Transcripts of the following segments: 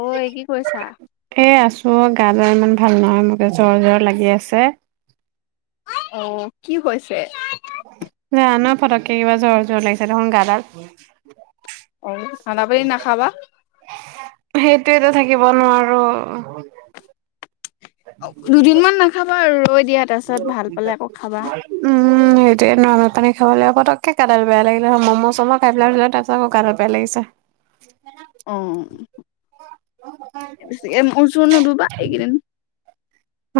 ঐ কি কৰিছা? মোৰ গাটো ইমান ভাল নহয়, মোকে জ্বৰ জ্বৰ লাগি আছে। অ কি হৈছে? জানো পটককে কিবা জ্বৰ জ্বৰ লাগিছে দেখোন গাডাল। অ খানা পিনা নাখাবা। সেইটোয়েতো থাকিব নোৱাৰো। দুদিনমান নাখাবা আৰু ৰৈ দিয়া তাৰ পিছত ভাল পালে আকৌ খাবা। উম সেইটোয়ে নৰ্মেল পানী খাবলৈ পতকে গাডাল বেয়া লাগিলে ন মম' চ'ম' খাই পাই পেলাই তাৰছত আকৌ গাদাল বেয়া লাগিছে। [unintelligible] বেছিকে মূৰ চোৰ নুধুবা এইকেইদিন। অ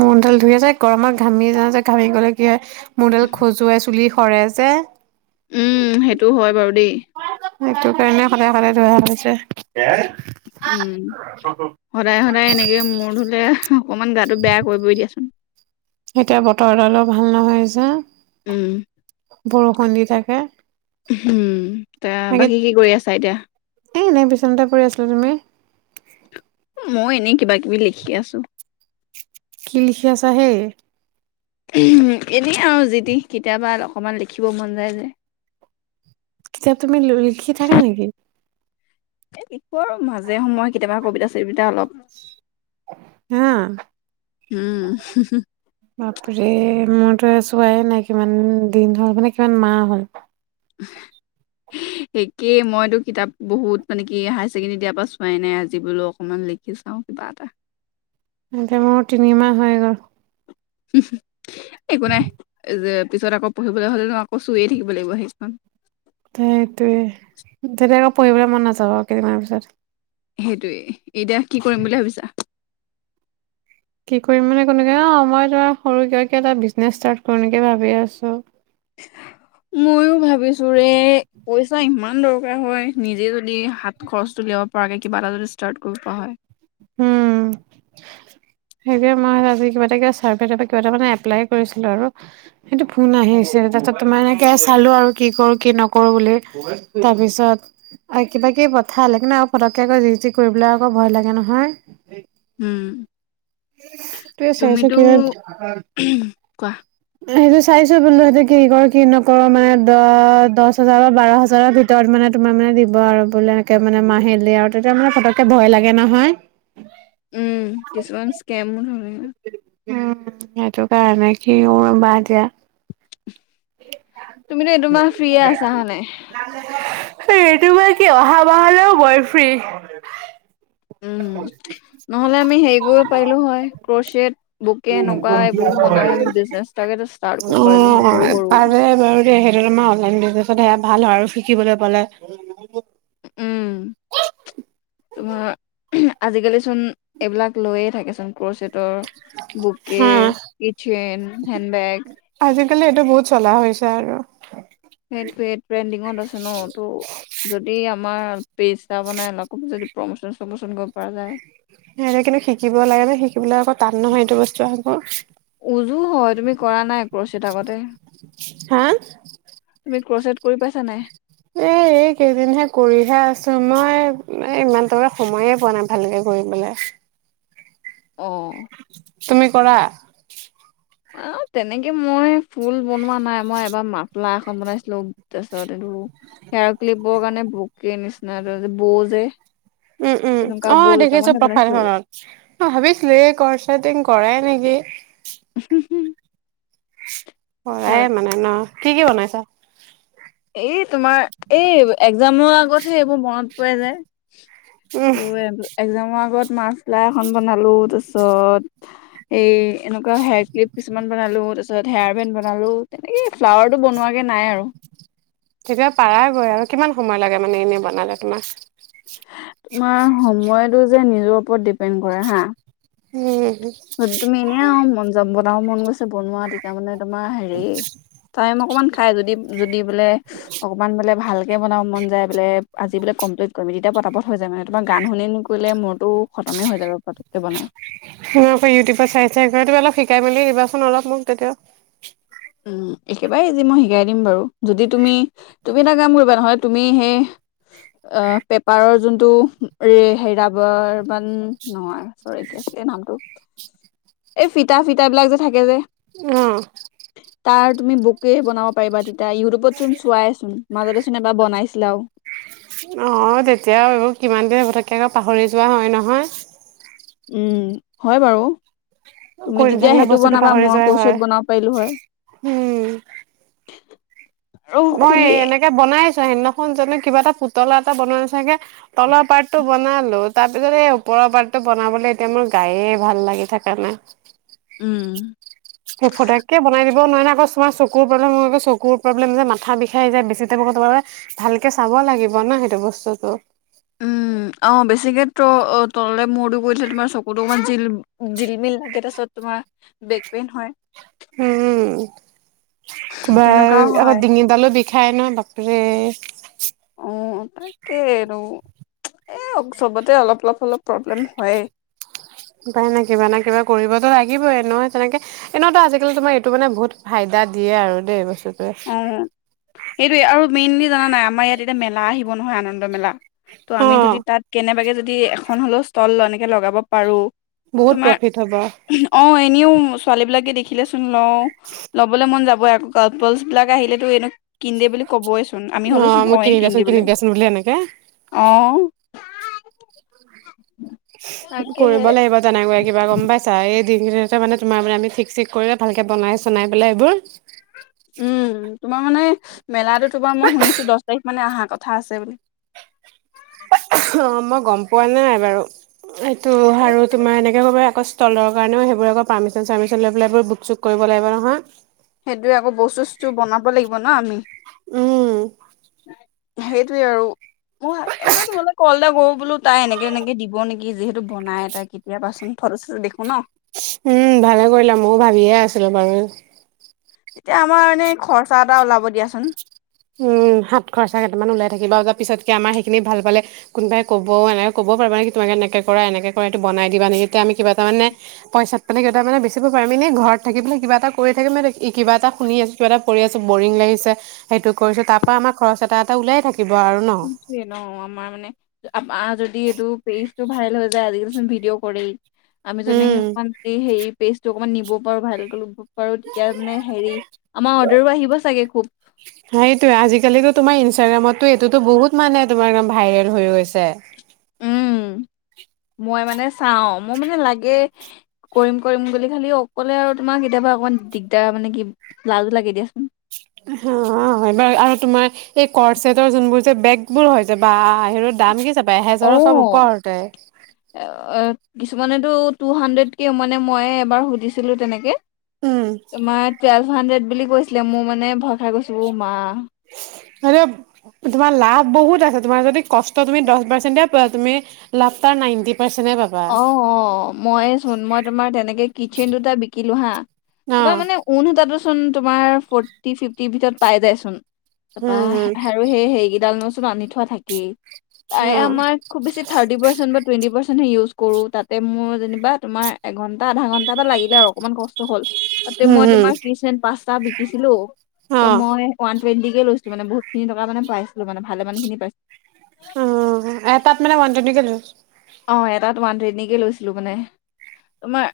মূৰডাল ধুই আছো যে গৰমত ঘামি জাও যে ঘামি গ'লে কি হয় মূৰডাল খজুৱাই চুলি সৰে যে উম সেইটো হয় বাৰু দেই। সেইটো কাৰণে সদায় সদায় ধোৱা হৈছে। উম সদায় সদায় এনেকে মোৰ ধুলে অকমান গাটো বেয়া কৰিবই দিয়াচোন। এতিয়া বতৰ ডালো ভাল নহয় যে। উম। বৰষুণ দি থাকে। হম তা বাকী কি কৰি আছা এতিয়া? এই এনেই বিচনাতে পৰি আছিলো। তুমি? মই এনেই কিবা কিবি লিখি আছোঁ। কি লিখি আছা হে? এনেই আৰু যি টি কেতিয়াবা অকণমান লিখিব মন যায় যে। কিতাপ তুমি লিখি থাকা নেকি? এ লিখোঁ আৰু মাজে সময়ে কেতিয়াবা কবিতা চবি- হা উম বাপৰে মইতো চোৱাই নাই কিমান দিন হল মানে কিমান মাহ হ'ল। [unintelligible] একেই মইতো কিতাপ বহুত মানে কি হায়াৰ ছেকেণ্ডেৰী দিয়াৰ পৰা চোৱাই নাই আজি বুলো অকমান লিখি লিখি চাও কিবা এটা এতিয়া মোৰ তিনি মাহ হৈ গ'ল [unintelligible] একো নাই যে পিছত আকৌ পঢ়িবলৈ হলে নো আকৌ চুইয়ে থাকিব লাগিব সেইখন সেইটোৱে তেতিয়া আকৌ পঢ়িবলৈ মন নাযাব আৰু কেইদিনমান পিছত সেইটোয়ে এতিয়া কি কৰিম বুলি ভাবিছা কি কৰিম মানে কোনকে অ মই তোমাৰ সৰু এটা বিজনেছ ষ্টাৰ্ট কৰি নেকি ভাবি আছো [unintelligible] ময়ো ভাবিছো ৰে পইচা ইমান দৰকাৰ হয় নিজে যদি হাত খৰচ তো উলিয়াব পৰাকৈ কিবা এটা যদি ষ্টাৰ্ট কৰিব পৰা হয় উম সেইয়া মই আজি কিবাটা চাৰ্ভে কিবা টা মানে এপ্লাই কৰিছিলো আৰু সেইটো ফোন আহি আছে তাৰপিছত তোমাৰ এনেকে চালো আৰু কি কৰো কি নকৰো বুলি তাৰপিছত আ কিবা কিবা কিবী পঠালে পটককে আক যি টি কৰিবলৈ আকৌ ভয় লাগে নহয় [unintelligible] উম সেইটোয়ে চাইছোঁ তুমিতো কি কোৱা সেইটো চাইছো বোলো সেইটো কি কৰোঁ কি নকৰো মানে দ দহ হাজাৰ বা বাৰ হাজাৰৰ ভিতৰত মানে তোমাৰ মানে দিব আৰু বোলে একে মানে মাহেলি আৰু তাতে মানে ফটকে ভয় লাগে নহয় উম কিছুমান স্কেমো ধৰে উম সেইটো কাৰণে কি হয় বা এতিয়া তুমিতো এইটো মাহ ফ্ৰী আছা হয় নাই। এইটো মাহ কি অহা মাহলেও মই ফ্ৰী। উম নহলে আমি হেৰি কৰিব পাৰিলো হয়, ক্ৰচেট বুকে এনেকুৱা এইবোৰ বনাই আমি বিজনেচ এটাকে ষ্টাৰ্ট কৰিব পাৰিলো সৰু অ', সৰু। পাৰে বাৰু সেইটো তোমাৰ অনলাইন বিজনেছত সেয়া ভাল হয় আৰু শিকিবলৈ পালে। উম। তোমাৰ আজিকালি চোন এইবিলাক লৈয়ে থাকেচোন ক্ৰচেত। তো বুকে, হা, কি চেইন, হেণ্ড বেগ। আজিকালি এইটো বহুত চলা হৈছে আৰু। সেইটোয়ে সেইটো লিংত আছে ন তো যদি আমাৰ পৈছা বনাই অ যদি প্ৰমোচন চমোন কৰিব পৰা যায়। [unintelligible] সেই কিন্তু শিকিব লাগে নে শিকিবলৈ আকৌ টান নহয় এইটো বস্তু আকৌ। উজু হয় তুমি কৰা নাই ক্ৰচেত আগতে হা তুমি ক্ৰচেট কৰি পাইছা নাই? এ এই কেইদিনহে কৰিহে আছো মই এ ইমান দৰে সময়ে পোৱা নাই ভালকে কৰিপেলে হৌ আহঁ তুমি কৰা অ তেনেকে মই ফুল বনোৱা নাই মই এবাৰ মাপলা এখন বনাইছিলো পিছত হেয়াৰ ক্লিপৰ কাৰণে বকে নিচিন বৌ যে উম তেনেকুৱা উম অ বৌ দেখিছো দুটামানহে বনাইছিলো প্ৰফালখনত অ ভাবিছিলো এই কচটিং কৰাই নেকি নেকি অ তাৰপিছত কৰাই মানে ন কি কি বনাইছা এই তোমাৰ এই একজামৰ আগতহে এইবোৰ মনত পৰে যায় উম তোৰ' একজামৰ আগত মাৰ্ক লাই এখন বনালো তাৰ পিছত সেই এনেকুৱা হেয়াৰ ক্লিপ কিছুমান বনালো তাৰ পিছত হেয়াৰেণ্ড বনালো তেনেকে ফ্লাৱাৰ টো বনোৱাকে নাই আৰু তেতিয়াা পাৰা গৈ আৰু কিমান সময় লাগে মানে এনেই বনালে তোমাক তোমাৰ সময়তটো যে নিজৰ ওপৰত ডিপেণ্ড কৰে হা হম তুমি এনে আৰু মন যাম বনাও মন গৈছে বনোৱা তেতিয়া মানে তোমাৰ হেৰি টাইম অকমান খাই যদি যদি বোলে অকমান বোলে ভালকে বনাব মন যায় বোলে আজি বোলে কম্লট কৰিম তেতিয়া পতাপত হৈ যায় মানে তোমাৰ গান শুনি কৰিলে মোৰতো খমেই হৈ যাব পতকে বনাই আকৌ ইউটিউবত চাই চাই তমি অলপ শিকাই মেলি দিবাচোন অলপ মোক তেতিয়া উম একেবাৰে ইজি মই শিকাই দিম বাৰু যদি তুমি তুমি এটা কাম কৰিবা নহলে তুমি সেই অ পেপাৰৰ যোনটো হে ৰাবৰ মান নহয় চৰে কি আ নামটো এই ফিটা ফিটা বিলাক যে থাকে যে অহ তাৰ তুমি বুকে বনাব পাৰিবা তেতিয়া ইউটিউবত চোন চোৱাইচোন মাজতে চোন এবাৰ বনাই পোলাও। অঁ তেতিয়া এইবোৰ কিমান দেৰি হ'বতকৈ আকৌ পাহৰি যোৱা হয় নহয় উম হয় বাৰু তুমি কৰি তেতিয়া নাথাকিলে সেইটো বস্তুটো বনাবা পাহৰি মই যোৱাই হয়। ক্ৰছেট বনাব পাৰিলো হয় উম, [unintelligible] আৰু মই খুলি এনেকে বনাই আছো সেইদিনাখন জনো কিবা এটা পুতলা এটা বনোৱা নিচাগে তলৰ পাৰ্ট টো বনালো তাৰ পিছত এই ওপৰৰ পাৰ্টটো বনাবলৈ এতিয়া মোৰ গায়ে ভাল লাগি থকা নে উম সেই ফটেকে বনাই দিব নোৱাৰ নে আকৌ তোম চকুৰ প্ৰব্লেম হয় চকুৰ প্ৰব্লেম যে মাথা বিষাই আহি যায় বেছিতে। সেইটো কাৰণে ভালকে চাব লাগিব ন সেইটো বস্তুতটো। উম গৈ থে তোমাৰ চকুতো অকমান জিল জিলমিল, থাকে তাৰপিছত তোমাৰ বেক পেইন হয়। উম, তোমাৰ তেনেকুৱাও আকৌ হয় ডিঙিডালো বিষায় ন বাপে। হে। অ তাকে তো। এ চবতে অলপ অলপ অলপ প্ৰব্লেম হয়ই। উপায় নে কিবা না কিবা কৰিবতো লাগিবই এ নয় তেনেকে এনেওতো আজিকালি তোমাৰ এইটো মানে বহুত ফাইদা। এটা দিয়ে আৰু দেই বস্তু অ সেইটোয়ে আৰু মেইনলি জান নাই আমাৰ ইয়াত এতিয়া মেলা আহিব নহয় আনন্দ মেলা। তো' আমি যদি তাত কেনেবাকে যদি এখন হলেও ষ্টল এনেকে লগাব পাৰো। বহুত তোমাৰ প্ৰফিট হ'ব অহ এই নিউ ছোৱালী বিলাকে দেখিলে চোন লও ল'বলৈ মন যাব আকৈ পপল বিলাক আহিলেত এনে কিদে বুলি কবই। চোন আমি অ হ'লেচোন মোক কওঁয়েই কিনি কিন দিয়াচোন কিনি দিবলে দিয়াচোন বুলি এনেকে অ। তাকেহে কৰিব লাগিব তেনেকৈ কিবা গম পাইছা এই। তিনি দিনতে মানে তোমাৰ মানে আমি ঠিক চঠিক কৰিলে ভালকে বনাই চনাই পেলাই এইবোৰ। উ। [unintelligible] উম তোমাৰ মানে মেলাটো তোমাৰ মই শুনিছো দহ তাৰিখ মানে অহা কথা আছে বুলি। [unintelligible] অ মই গম পোৱা নাই বাৰু, এইটো আৰু তোমাৰ এনেকে কবা। আকৌ ষ্টলৰ কাৰণেও সেইবোৰ আক পাৰমিচন চাৰ্মিচন লৈ পেলাইবোৰ বুক চুক কৰিব লাগিব নহয়। সেইটোয়ে আকৌ বস্তু চস্তু বনাব লাগিব ন আমি। উম সেইটোৱে আৰু। মই সকাৰণে তোমালে কল এটা কৰ বোলো তাই এনেকে এনেকে দিব নেকি যিহেতু বনাই তাই সুবি। ঘৰত তো দেখো ন উম ভালে কৰিলা ময়ো ভাবিয়ে আছিলো বাৰু। তেতিয়া আমাৰ এনেই খৰচা এটা ওলাব দিয়াচোন। সিহঁত খৰিচা কেইটামান উলাই থাকিব বা পিছক কি আমাৰ সেইখিনি ভাল কোনোই কব এনেক কব পাৰা নে তোমালোকে এনেকে কৰা এনেকে কৰা এইটো বনাই দিবা নি আমি কিবা এটা পইচা মানে বেচিব পাৰিম এনে ঘৰত থাকি কিবা এটা কৰি থাকে মে কিবা এটা শুনি আছো কিব এটা কৰি আছো বৰিং লাগিছে। সেইটো কৰিছো তাৰ পৰা আমাৰ খৰচ এটা এটা ওলাই থাকিব আৰু ন। নিয়ে ন আমাৰ মানে আমা যদি এইটো পে। ভাইৰেল হৈ যায় আজি কালিচোন ভিডিঅ কৰি, আমি যেনেক উম অকমান হে পেজ টো অকমান নি- ব পাৰো ভাইৰেল ক'লো। বাৰু তেতিয়া মানে হেৰি আমাৰ অৰ্ডাৰো আহিব চাগে খুব। সেইটোয়ে আজিকালিতো তোমাৰ ইনষ্টাগ্ৰামতো এইটোতো বহুত মানে তোমাৰ ভাইৰেল হৈ গৈছে। উম মই মানে চাও মই মানে লাগে, কৰিম কৰিম বুলি খালি অকলে আৰু তোমাক কেতিয়াবা। অকমান দিগদাৰ, মানে কি লাজো লাগে দিয়াচোন। অ হয় বাৰু আৰু তোমাৰ এই কৰ্চ চেটৰ যোনবোৰ যে বেগ বোৰ হৈ হৈছে বা সেৰো দাম কি। পায় অ', এহেজাৰ চব ওপৰতে। এ, এ, কিছুমানেতো টু হাণ্ড্ৰেডকে মানে ময়ে এবাৰ সুধিছিলোঁ তেনেকে। উম তোমাৰ টুৱেলভ হাড্ৰেড বুলি কৈছিলে মো মানে ভয় খাই গৈছো ও মা। তোমাৰ লাভ বহুত আছে তোমাৰ যদি কষ্ট তুমি দহ পাৰ্চেন্টে। পোৱা তুমি লাভ পাও নাইনতিপ। অ অ মই চোন মই তোমাৰ তেনেকে কিটচেন দুটা বিকিলো হা। অ তপা মানে ঊন সূতা তোচ। তোমাৰ ফোৰটি ফি ফিফটি ভিতৰত পাই যায় চোন, তাপা উম আৰু সেই সেইকেডাল নো- আনি থোৱা থাকেই। তাৰে উম আমাৰ খুব বেছি থাৰ্টি পাৰ্চেন টুৱেন্টি পাৰ্চেন হে ইউজ কৰো তাতে মোৰ যেনিবা তোমাৰ এঘন্। টা আধা ঘন্টা এটা লাগিলে আৰু অকনমান কষ্ট হল তাতে অ উম মই উম তোমাৰ কিচেন পাঁচটা বিকিছিলো। অ ত' মই ওৱানটুৱেণ্টি কে লৈছিলো মানে বহুত খিনি টকা মানে পাইছিলোঁ মানে ভালেমানখিনি পাইছিলোঁ। অ এটাত মানে ওৱান টুৱেণ্টি লয়। অ এটাত ওৱান ট্ৰেনকে লৈছিলো মানে। তোমাৰ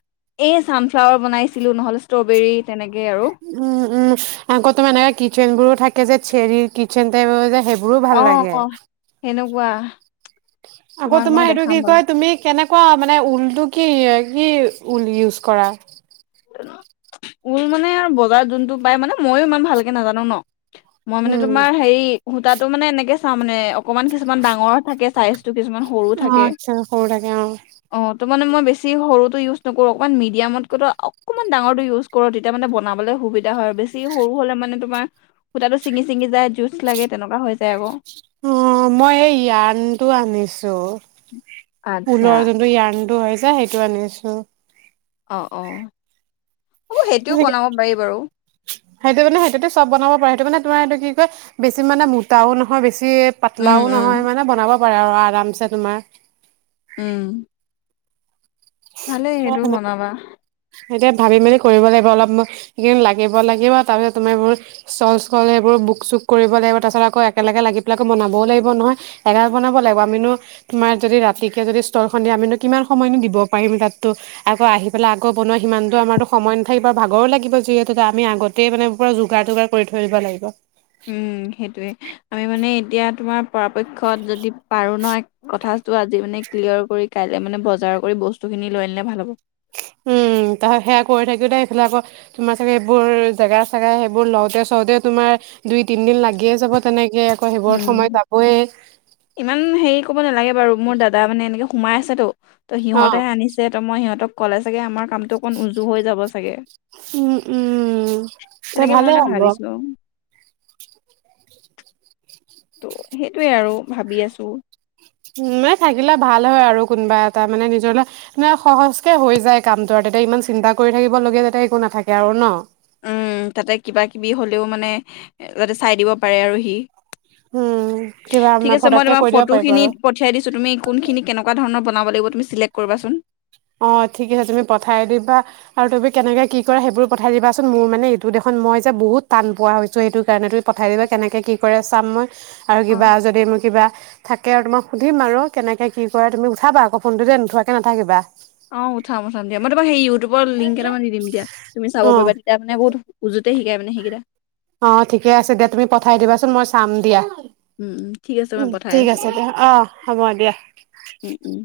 এই চানফ্লাৱাৰ বনাইছিলোঁ নহলে ষ্ট্ৰবেৰী তেনেক- উম উম আকৌ তোমাৰ এনেকা কিটচেন বোৰো থাকে যে চেৰি কিটচেন টাইপৰ যে সেইব- মোৰো ভাল অ' লাগে। অ' সেনেকুৱা আকৌ তোমাক মই তোমাৰ সেইটো দেখাম কি বাৰু কয় তুমি কেনে- কুৱা মানে ঊলটো কি কি ঊল ইউজ কৰা। ঊল মানে আৰু বজাৰত যোনতটো পাই মানে মইয়ো ইমান ভালকে নাজানো ন। মই মানে উম তোমাৰ হেৰি সূতাটো মানে এনেকে চাওঁ মানে অকমান কিছুমান ডাঙৰ থাকে চাইছ। কিছুমান সৰু অ থাকে। আচ্ছা সৰু থাকে অ অ তো মানে মই বেছি সৰুটো ইউজ নকৰোঁ অকণমান মিডিয়ামত কৈ তো অক- অকণমান ডাঙৰটো ইউজ কৰো তেতিয়া মানে বনাবলৈ সুবিধা হয় আৰু বেছি সৰু হলে মানে তোমাৰ সূতাটো ছিঙি চিঙি যায় জোছ লাগে তেনেকুৱা হৈ যায় আক। অ মই যানটো আনিছো আচ্ছা। ঊলৰ যোনটো যান টো হৈ যায়, সেইটো আনিছো। অ অ হ'ব সেইটোও বনাব পাৰি বাৰু। সেইটো মানে সেইটোতে চব বনাব পাৰে সেইটো মানে তোমাৰেইটো কি ক বেছি মানে মোটাও নহয় বেছ- উম, পাতলাও উম, নহয় মানে বনাব পাৰে আৰু আৰামছে তোমাৰ। উম ভালেই সেইটোও বনাবা। এতিয়া ভাবি মেলি কৰিব লাগিব অলপ সময় লাগিব লাগিব তাৰপিছত তুমি বহুত চল স্লল সেইবোৰ বুক -চুক কৰিব লাগিব তাৰপিছত আকৌ একেলগে লাগি পেলাই আকৌ বনাবও লাগিব নহয় একেলগে বনাব লাগিব আমি নো তোমাৰ তাৰ যদি ৰাতিকে যদি ষ্টলখন দিয়ে আমিনো কিমান সময়নো দিব পাৰিম তাততো আকৌ আহি পেলাই আকৌ বনোৱা সিমানটো আমাৰতো সময় নাথাকিব আৰু ভাগৰো লাগিব যিহেতুকে আমি আগত- তেই মানে পুৰা যোগাৰ তোগাৰ কৰি থৈ দিব লাগিব। উম, সেইটোৱে আমি মানে এতিয়া তোমাৰ পৰাপক্ষত যদি পাৰো ন কথাটো আজি মানে ক্লিয়াৰ কৰি কাই- মানে বজাৰ কৰি বস্তু খিনি লৈ আনিলে ভাল হ'ব। তাৰ সেয়া কৰি থাকিও তাই এইফালে আকৌ তোমাৰ চাগে এইবোৰ জেগা চেগা সেইবোৰ লওঁতে চওঁতে তোমাৰ দুই, তিনদিন লাগিয়ে যাব তেনেকে আকৌ সেইবোৰত সময় উম যাবই। ইমান হেৰি ক'ব নালাগে বাৰু মোৰ দাদা মানে এনেকে সোমাই আছে তো অ সিহঁতেহে আনিছে ত মই সিহঁতক ক'লে চাগে আমাৰ কামটো অকণ উজু হৈ যাব চাগে উম, উম, তে তেনেকে মই ভালে মানে হ'ব। ভাবিছো ত' সেইটোৱে আৰু ভাবি আছোঁ উ মানে থাকিলে ভাল হয় আৰু কোনোবা এটা মানে নিজৰলে সহজকে হৈ যায় কামটো তাতে ইমান চিন্তা কৰি থাকিব লগীয়া যাতে একো নাথাকে আৰু ন উম তাতে কিবা কিবি হ'লেও মানে যাতে চাই দিব পাৰে আৰু সি উম, কিবা ঠিক আমাৰ আছে মই ফটককে তোমাৰ কৈ দিব ফটো পাৰিব আৰু খিনিত পঠিয়াই দিছো তুমি কোনখিনি কেনেকোৱা ধৰণৰ বনাব লাগিব তুমি চিলেক কৰিবা চোন অ ঠিক আছে তুমি পঠাই দিবা আৰু তুমি কেনেকে কি কৰা সেইবোৰ পঠাই দিবাচোন মোৰ মানে এইটো দেখ মই যে বহুত টান পোৱা হৈছো সেইটো কাৰণে তুমি পঠাই দিবা কেনেকে কি কৰে চাম মই আৰু অ'। কিবা যদি মোৰ কিবা থাকে আৰু তোমাক সুধিম আৰু কেনেকে কি কৰে তুমি উঠাবা আকৌ ফোনটো দেই নোথোৱাকে নাথাকিবা অ উঠাম উঠাম দিয়া মই তোমাক সেই ইউটিউবৰ লিংক কেইটামান দি দিম এতিয়া তুমি চাব অ'। পাৰিবা তেতিয়া মানে বহুত উজুত তে সিকাই মানে সিগিটা অ ঠিকে আছে দিয়া তুমি পঠাই দিবাচোন মই চাম দিয়া উম উম ঠিক আছে মই উম পঠাই ঠিক আছোঁ আছে বাৰু দে অ হ'ব দিয়া উম উম